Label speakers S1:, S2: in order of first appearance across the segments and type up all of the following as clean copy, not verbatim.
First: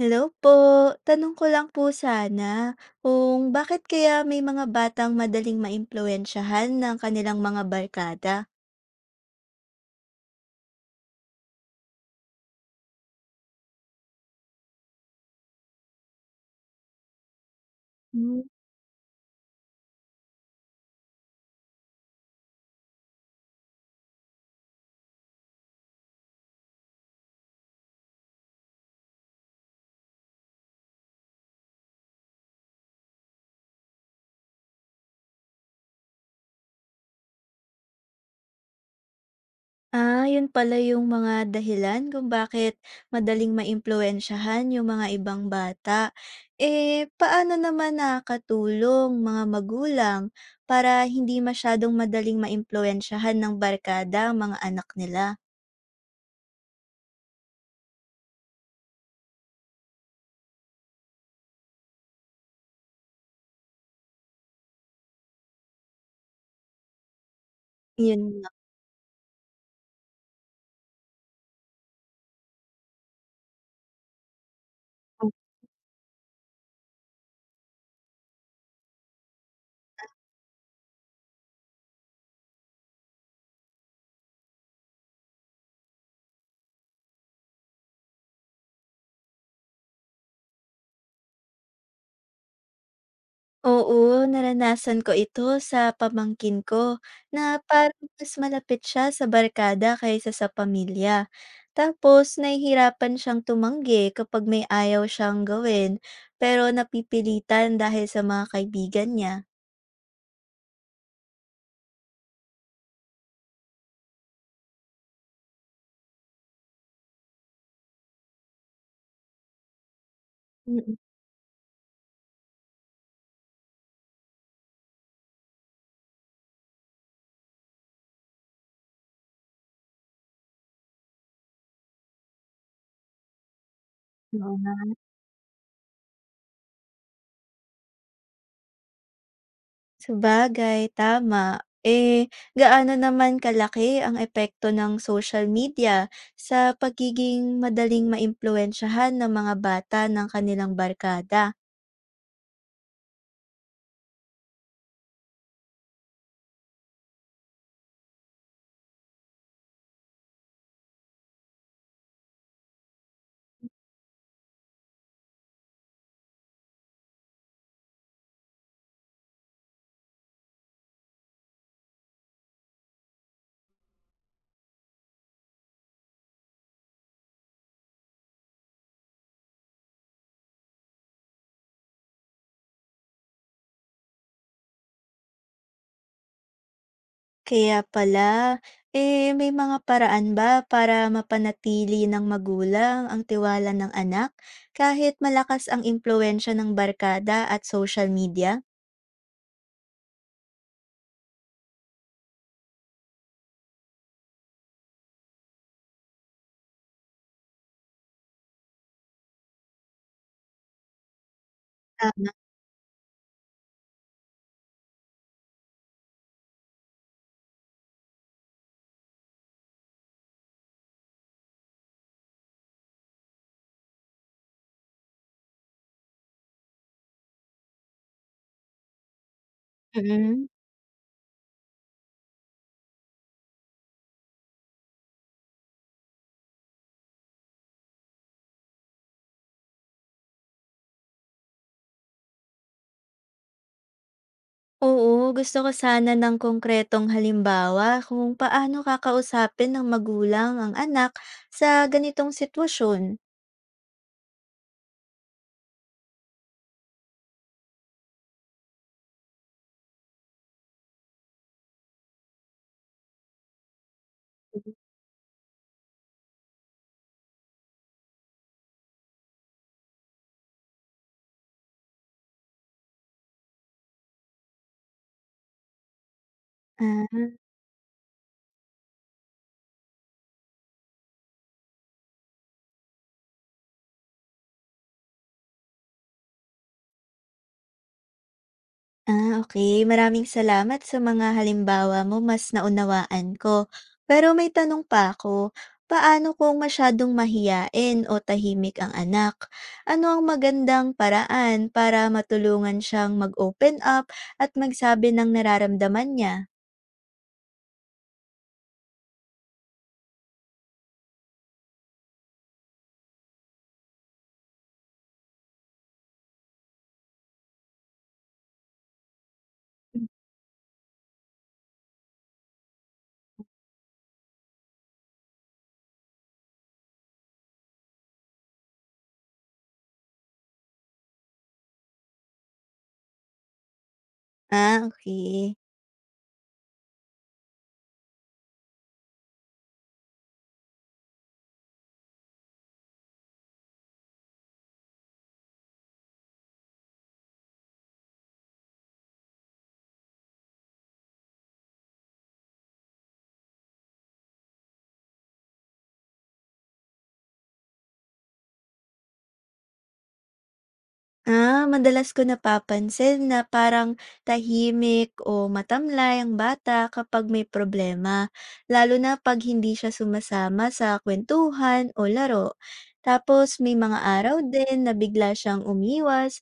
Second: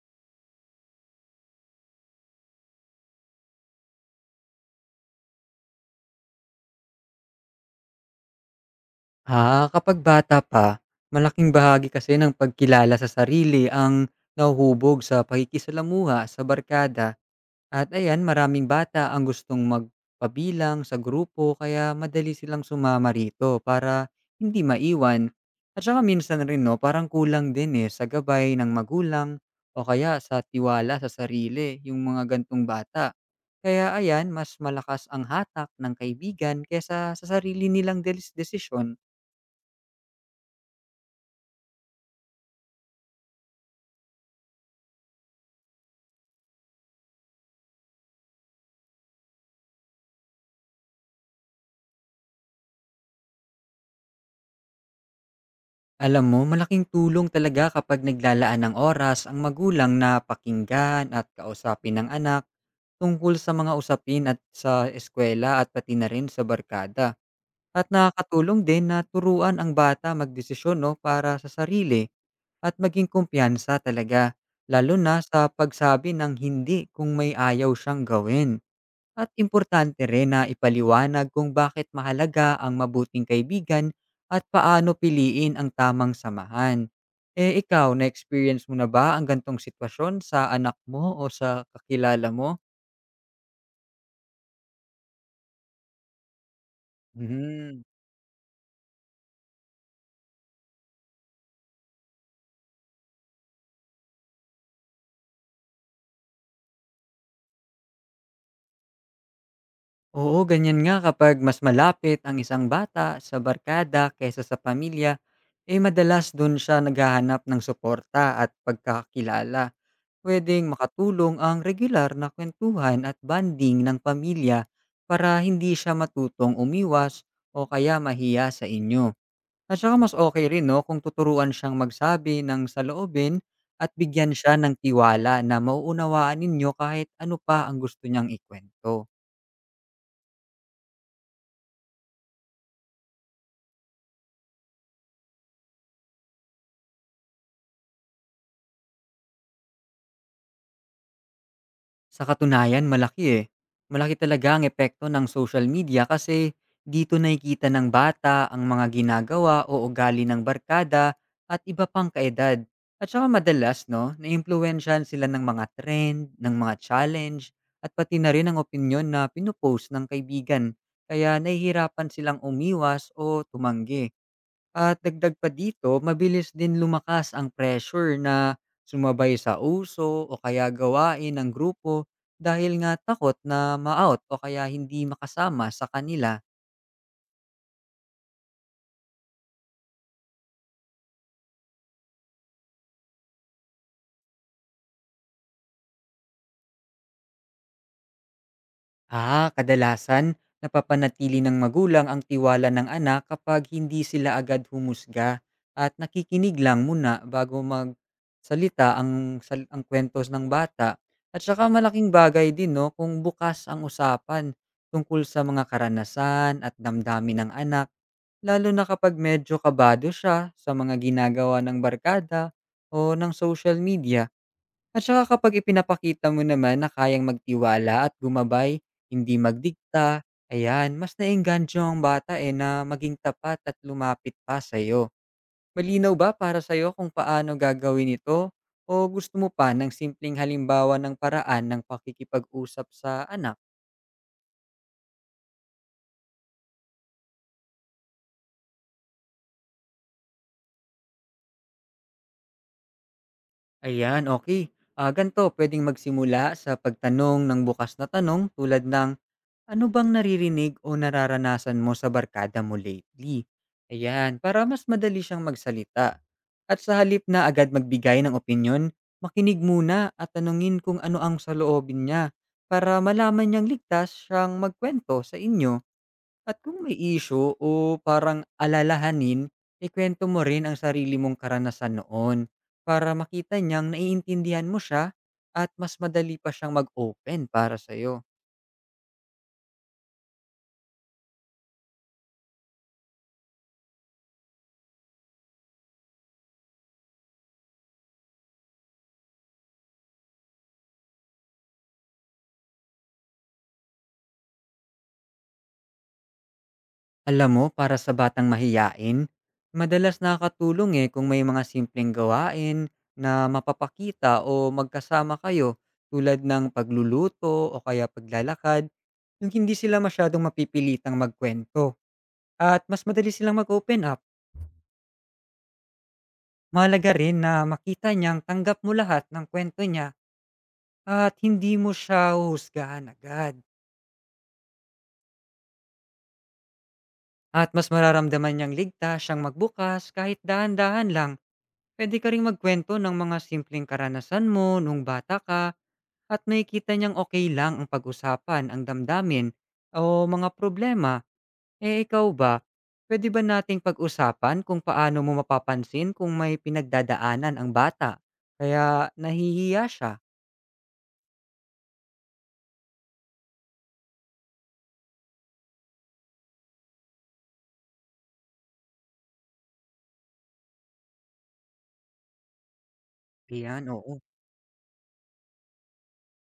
S1: Hello po. Tanong ko lang po sana kung bakit kaya may mga batang madaling maimpluwensyahan ng kanilang mga barkada?
S2: Ah, kapag bata pa, malaking bahagi kasi ng pagkilala sa sarili ang nahuhubog sa pakikisalamuha sa barkada. At ayan,
S1: Hmm.
S2: maraming bata ang gustong magpabilang sa grupo kaya madali silang sumama rito para hindi maiwan. At saka minsan rin no, parang kulang din eh sa gabay ng magulang o kaya sa tiwala sa sarili yung mga gantong bata. Kaya ayan, mas malakas ang hatak ng kaibigan kesa sa sarili nilang desisyon.
S1: Yun pala yung mga dahilan kung bakit madaling maimpluwensyahan yung mga ibang bata. Eh, paano naman nakakatulong mga magulang para hindi masyadong madaling maimpluwensyahan ng barkada ang mga anak nila?
S2: Alam mo, malaking tulong talaga kapag naglalaan ng oras ang magulang na pakinggan at kausapin ng anak tungkol sa mga usapin at sa eskwela at pati na rin sa barkada. At
S1: Yun nga.
S2: nakakatulong din na turuan ang bata magdesisyon no, para sa sarili at maging kumpiyansa talaga, lalo na sa pagsabi ng hindi kung may ayaw siyang gawin. At importante rin na ipaliwanag kung bakit mahalaga ang mabuting kaibigan at paano piliin ang tamang samahan. Eh ikaw, na-experience mo na ba ang gantong sitwasyon sa anak mo o sa kakilala mo?
S1: Oo, naranasan ko ito sa pamangkin ko na
S2: Mhm.
S1: parang mas malapit siya sa barkada kaysa sa pamilya. Tapos nahihirapan siyang tumanggi kapag may ayaw siyang gawin pero napipilitan dahil sa mga kaibigan niya.
S2: Oo, ganyan nga kapag mas malapit ang isang bata sa barkada kaysa sa pamilya, eh madalas dun siya naghahanap ng suporta at pagkakilala. Puwedeng
S1: Mm,
S2: makatulong ang regular na kuwentuhan at banding ng pamilya para hindi siya matutong umiwas o kaya mahiya sa inyo. At saka mas okey rin 'no, kung tuturuan siyang magsabi ng saloobin at bigyan siya
S1: oo nga.
S2: ng tiwala na mauunawaan ninyo kahit ano pa ang gusto niyang ikwento.
S1: Sabagay, tama. Eh, gaano naman kalaki ang epekto ng social media sa pagiging madaling maimpluwensyahan ng mga bata ng kanilang barkada?
S2: Sa katunayan malaki eh. Malaki talaga ang epekto ng social media kasi dito nakikita ng bata ang mga ginagawa o ugali ng barkada at iba pang kaedad. At saka madalas, no, naimpluwensyahan sila ng mga trend, ng mga challenge, at pati na rin ang opinion na pinupost ng kaibigan. Kaya nahihirapan silang umiwas o tumanggi. At dagdag pa dito, mabilis din lumakas ang pressure na sumabay sa uso o kaya gawain ng grupo dahil nga takot na ma-out o kaya hindi makasama sa kanila.
S1: Kaya pala. Eh, may mga paraan ba para mapanatili ng magulang ang tiwala ng anak kahit malakas ang impluwensya ng barkada at social media?
S2: Ah, kadalasan, napapanatili ng magulang ang tiwala ng anak kapag hindi sila agad humusga at nakikinig lang muna bago magsalita ang kwentos ng bata. At saka malaking
S1: Tama.
S2: bagay din no, kung bukas ang usapan tungkol sa mga karanasan at damdamin ng anak, lalo na kapag medyo kabado siya sa mga ginagawa ng barkada o ng social media. At saka kapag ipinapakita mo naman na kayang magtiwala at gumabay, hindi magdikta,
S1: Mm.
S2: ayan, mas naengganyo ang bata eh na maging tapat at lumapit pa sa'yo. Malinaw ba para sa'yo kung paano gagawin ito? O gusto mo pa ng simpleng halimbawa ng paraan ng pakikipag-usap sa anak?
S1: Oo, gusto ko sana ng konkretong halimbawa kung paano kakausapin ng magulang ang anak sa ganitong sitwasyon.
S2: Ayan, okay. Ah, ganito, pwedeng magsimula sa pagtanong ng bukas na tanong tulad ng "Ano bang naririnig o nararanasan mo sa barkada mo lately?" Ayan, para mas madali siyang magsalita. At sa halip na agad magbigay ng opinyon, makinig muna at tanungin kung ano ang saloobin niya para malaman niyang ligtas siyang magkwento sa inyo. At kung may
S1: Ah.
S2: issue o parang alalahanin, ikwento mo rin ang sarili mong karanasan noon para makita niyang naiintindihan mo siya at mas madali pa siyang mag-open para sa'yo.
S1: Ah, okay, maraming salamat sa mga halimbawa mo, mas naunawaan ko. Pero may tanong pa ako, paano kung masyadong mahiyain o tahimik ang anak? Ano ang magandang paraan para matulungan siyang mag-open up at magsabi ng nararamdaman niya?
S2: Alam mo, para sa batang mahiyain, madalas nakakatulong eh kung may mga simpleng gawain na mapapakita o magkasama kayo tulad ng pagluluto o kaya paglalakad, yung hindi sila masyadong mapipilitang magkwento at mas madali silang mag-open up. Mahalaga rin na makita niyang tanggap mo lahat ng kwento niya at hindi mo siya husgahan agad.
S1: Ah, okay
S2: At mas mararamdaman niyang ligtas siyang magbukas kahit dahan-dahan lang. Pwede ka ring magkwento ng mga simpleng karanasan mo nung bata ka at makikita niyang okay lang ang pag-usapan ang damdamin o mga problema. Eh, ikaw ba, pwede ba nating pag-usapan kung paano mo mapapansin kung may pinagdadaanan ang bata kaya nahihiya siya?
S1: Ah, madalas ko napapansin na parang tahimik o matamlay ang bata kapag may problema, lalo na pag hindi siya sumasama sa kwentuhan o laro. Tapos may
S2: Yan,
S1: mga
S2: oo.
S1: araw din na bigla siyang umiwas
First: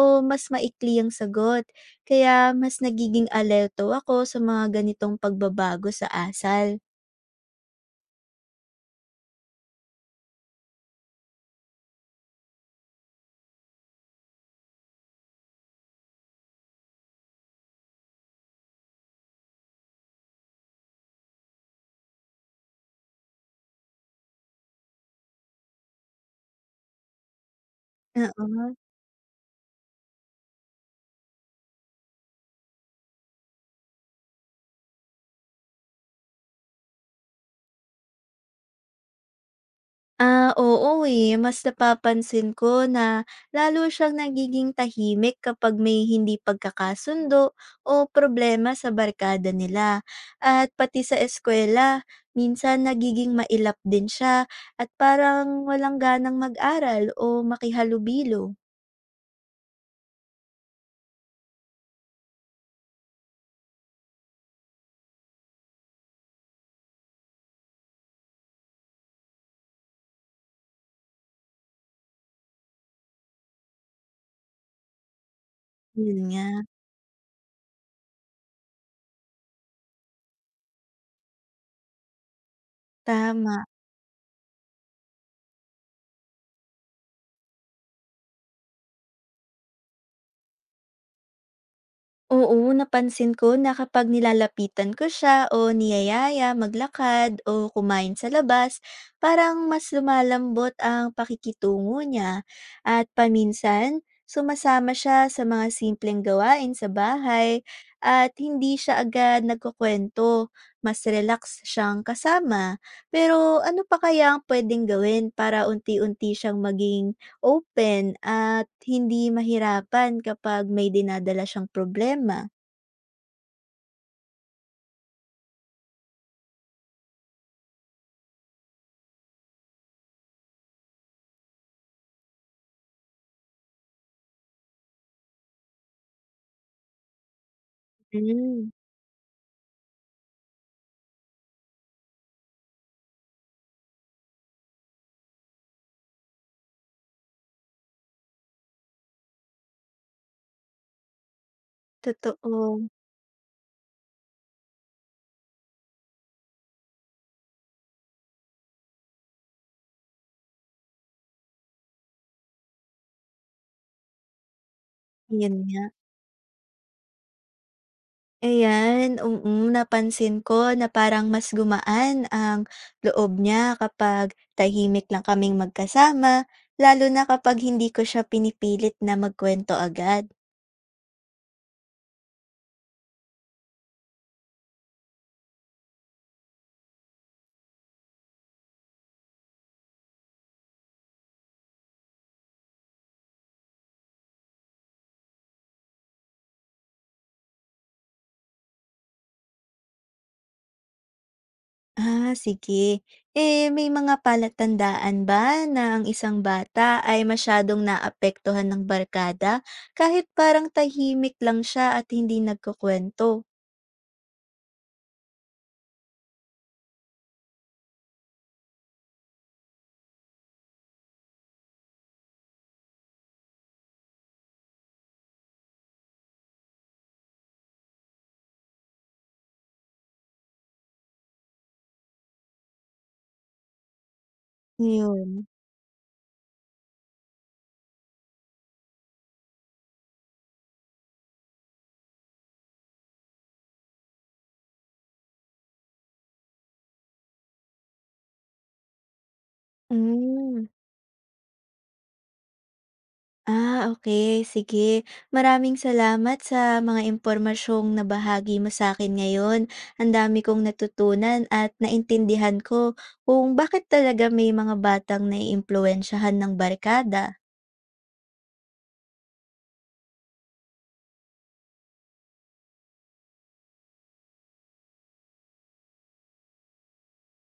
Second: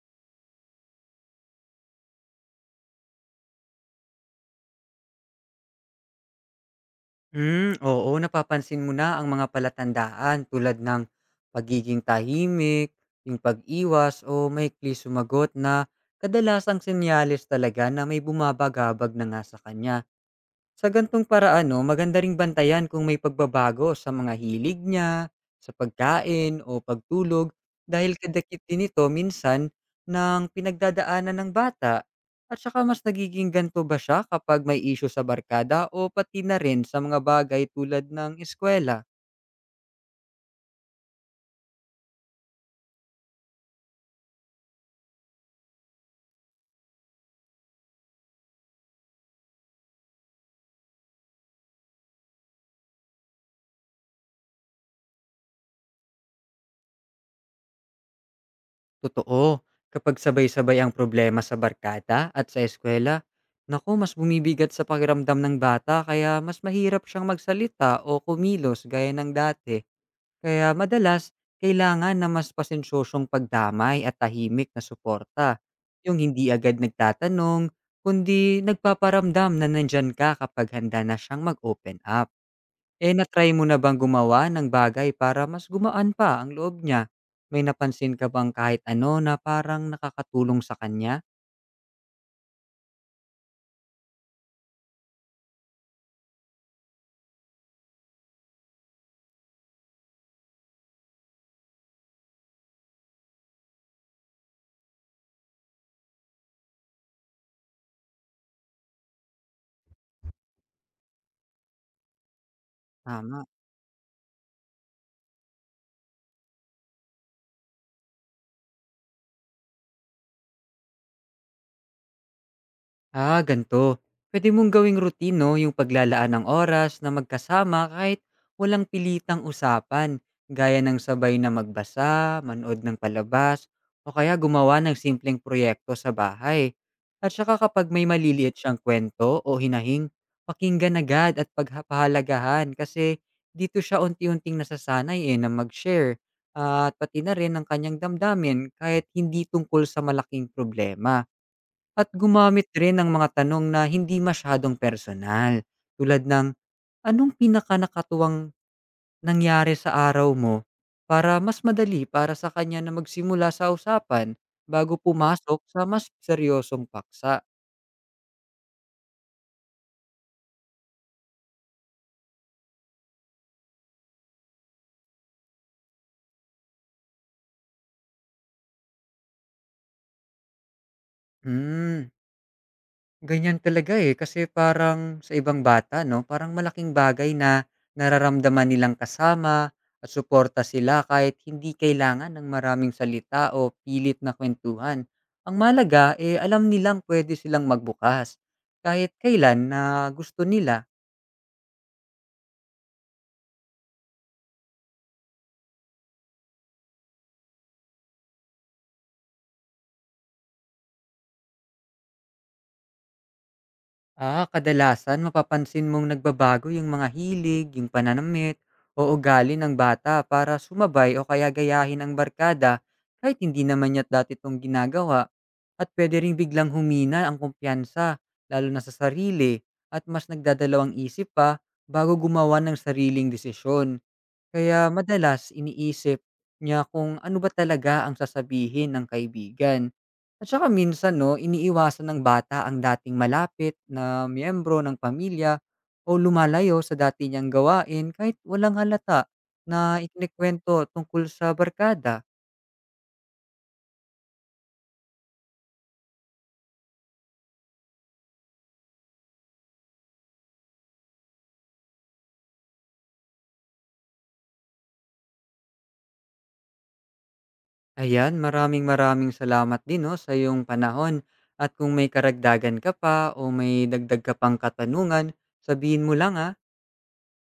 S1: o mas maikli ang sagot, kaya mas nagiging alerto ako sa mga ganitong pagbabago sa asal.
S2: Hmm, oo, napapansin mo na ang mga palatandaan tulad ng pagiging tahimik, yung pag-iwas o maikli sumagot na kadalasang senyales talaga na may bumabagabag na nga sa kanya. Sa gantong paraan 'no, maganda ring bantayan kung may pagbabago sa mga hilig niya, sa pagkain o pagtulog dahil kadakit
S1: Oo.
S2: din ito minsan ng pinagdadaanan ng bata at saka mas nagiging ganto ba siya kapag may issue sa barkada o pati na rin sa mga bagay tulad ng eskuwela.
S1: Oo, Mas napapansin ko na lalo siyang nagiging tahimik kapag may hindi pagkakasundo o problema sa barkada nila. At pati sa eskwela, minsan nagiging mailap din siya at parang walang ganang mag-aral o makihalubilo.
S2: Totoo, kapag sabay-sabay ang problema sa barkada at sa eskuwela, naku mas bumibigat sa pakiramdam ng bata kaya mas mahirap siyang magsalita o kumilos gaya ng dati. Kaya madalas, kailangan na mas pasensyosong pagdamay at tahimik na suporta.
S1: Yun
S2: Yung
S1: nga,
S2: hindi agad nagtatanong, kundi nagpaparamdam na nandyan ka kapag handa na siyang mag-open up. Eh natry
S1: tama.
S2: mo na bang gumawa ng bagay para mas gumaan pa ang loob niya? May napansin ka bang kahit ano na parang nakakatulong sa kanya?
S1: Oo, napansin ko na kapag nilalapitan ko siya o niyayaya maglakad o kumain sa labas, parang mas lumalambot ang pakikitungo niya. At paminsan, sumasama siya sa mga simpleng gawain sa bahay at hindi siya agad nagkukwento. Mas relax siyang kasama.
S2: Tama.
S1: Pero ano pa kaya ang pwedeng gawin para unti-unti siyang maging open at hindi mahirapan kapag may dinadala siyang problema.
S2: Ah, ganito. Pwede mong gawing routine, no, yung paglalaan ng oras na magkasama kahit walang pilitang usapan, gaya ng sabay na magbasa, manood ng palabas, o kaya gumawa ng simpleng proyekto sa bahay. At saka kapag may maliliit
S1: Hmm.
S2: siyang kwento o hinahing, pakinggan agad at pagpahalagahan kasi dito siya unti-unting nasasanay eh na mag-share at pati na rin ang kanyang damdamin kahit hindi tungkol sa malaking problema. At gumamit
S1: Totoo,
S2: rin ng mga tanong na hindi masyadong personal, tulad ng, "Anong pinakanakatuwang nangyari sa araw mo?" Para mas madali para sa kanya na magsimula sa usapan bago
S1: yun
S2: pumasok
S1: nga.
S2: sa mas seryosong paksa.
S1: Ayan, napansin ko na parang mas gumaan ang loob niya kapag tahimik lang kaming magkasama, lalo na kapag hindi ko siya pinipilit na magkuwento agad.
S2: Hmm. Ganyan talaga, eh, kasi parang sa ibang bata 'no, parang malaking bagay na nararamdaman nilang kasama at suporta sila kahit hindi kailangan ng maraming salita o pilit na kuwentuhan. Ang malaga eh, alam nilang pwede silang magbukas kahit kailan na gusto nila.
S1: Ah, sige. Eh, may mga palatandaan ba na ang isang bata ay masyadong naapektuhan ng barkada kahit parang tahimik lang siya at hindi nagkukwento?
S2: Ah, kadalasan mapapansin mong nagbabago yung mga hilig, yung pananamit, o ugali ng bata para sumabay o kaya gayahin ang barkada kahit hindi naman niya dati itong ginagawa. At pwede ring biglang humina ang kumpiyansa, lalo na sa sarili, at mas nagdadalawang isip pa bago gumawa ng sariling desisyon. Kaya
S1: Yun.
S2: madalas iniisip niya kung ano ba talaga ang sasabihin ng kaibigan. At saka minsan 'no, iniiwasan ng bata ang dating malapit na miyembro ng pamilya o lumalayo sa dati niyang gawain kahit walang halata na
S1: Mm.
S2: ikinikwento tungkol sa barkada.
S1: Ah, okay. Sige. Maraming salamat sa mga impormasyong nabahagi mo sa akin ngayon. Ang dami kong natutunan at naintindihan ko kung bakit talaga may mga batang naiimpluwensyahan ng barkada
S2: Ayan, maraming maraming salamat din 'no, sa iyong panahon at kung may karagdagan ka pa o may dagdag ka pang katanungan, sabihin mo lang, ah.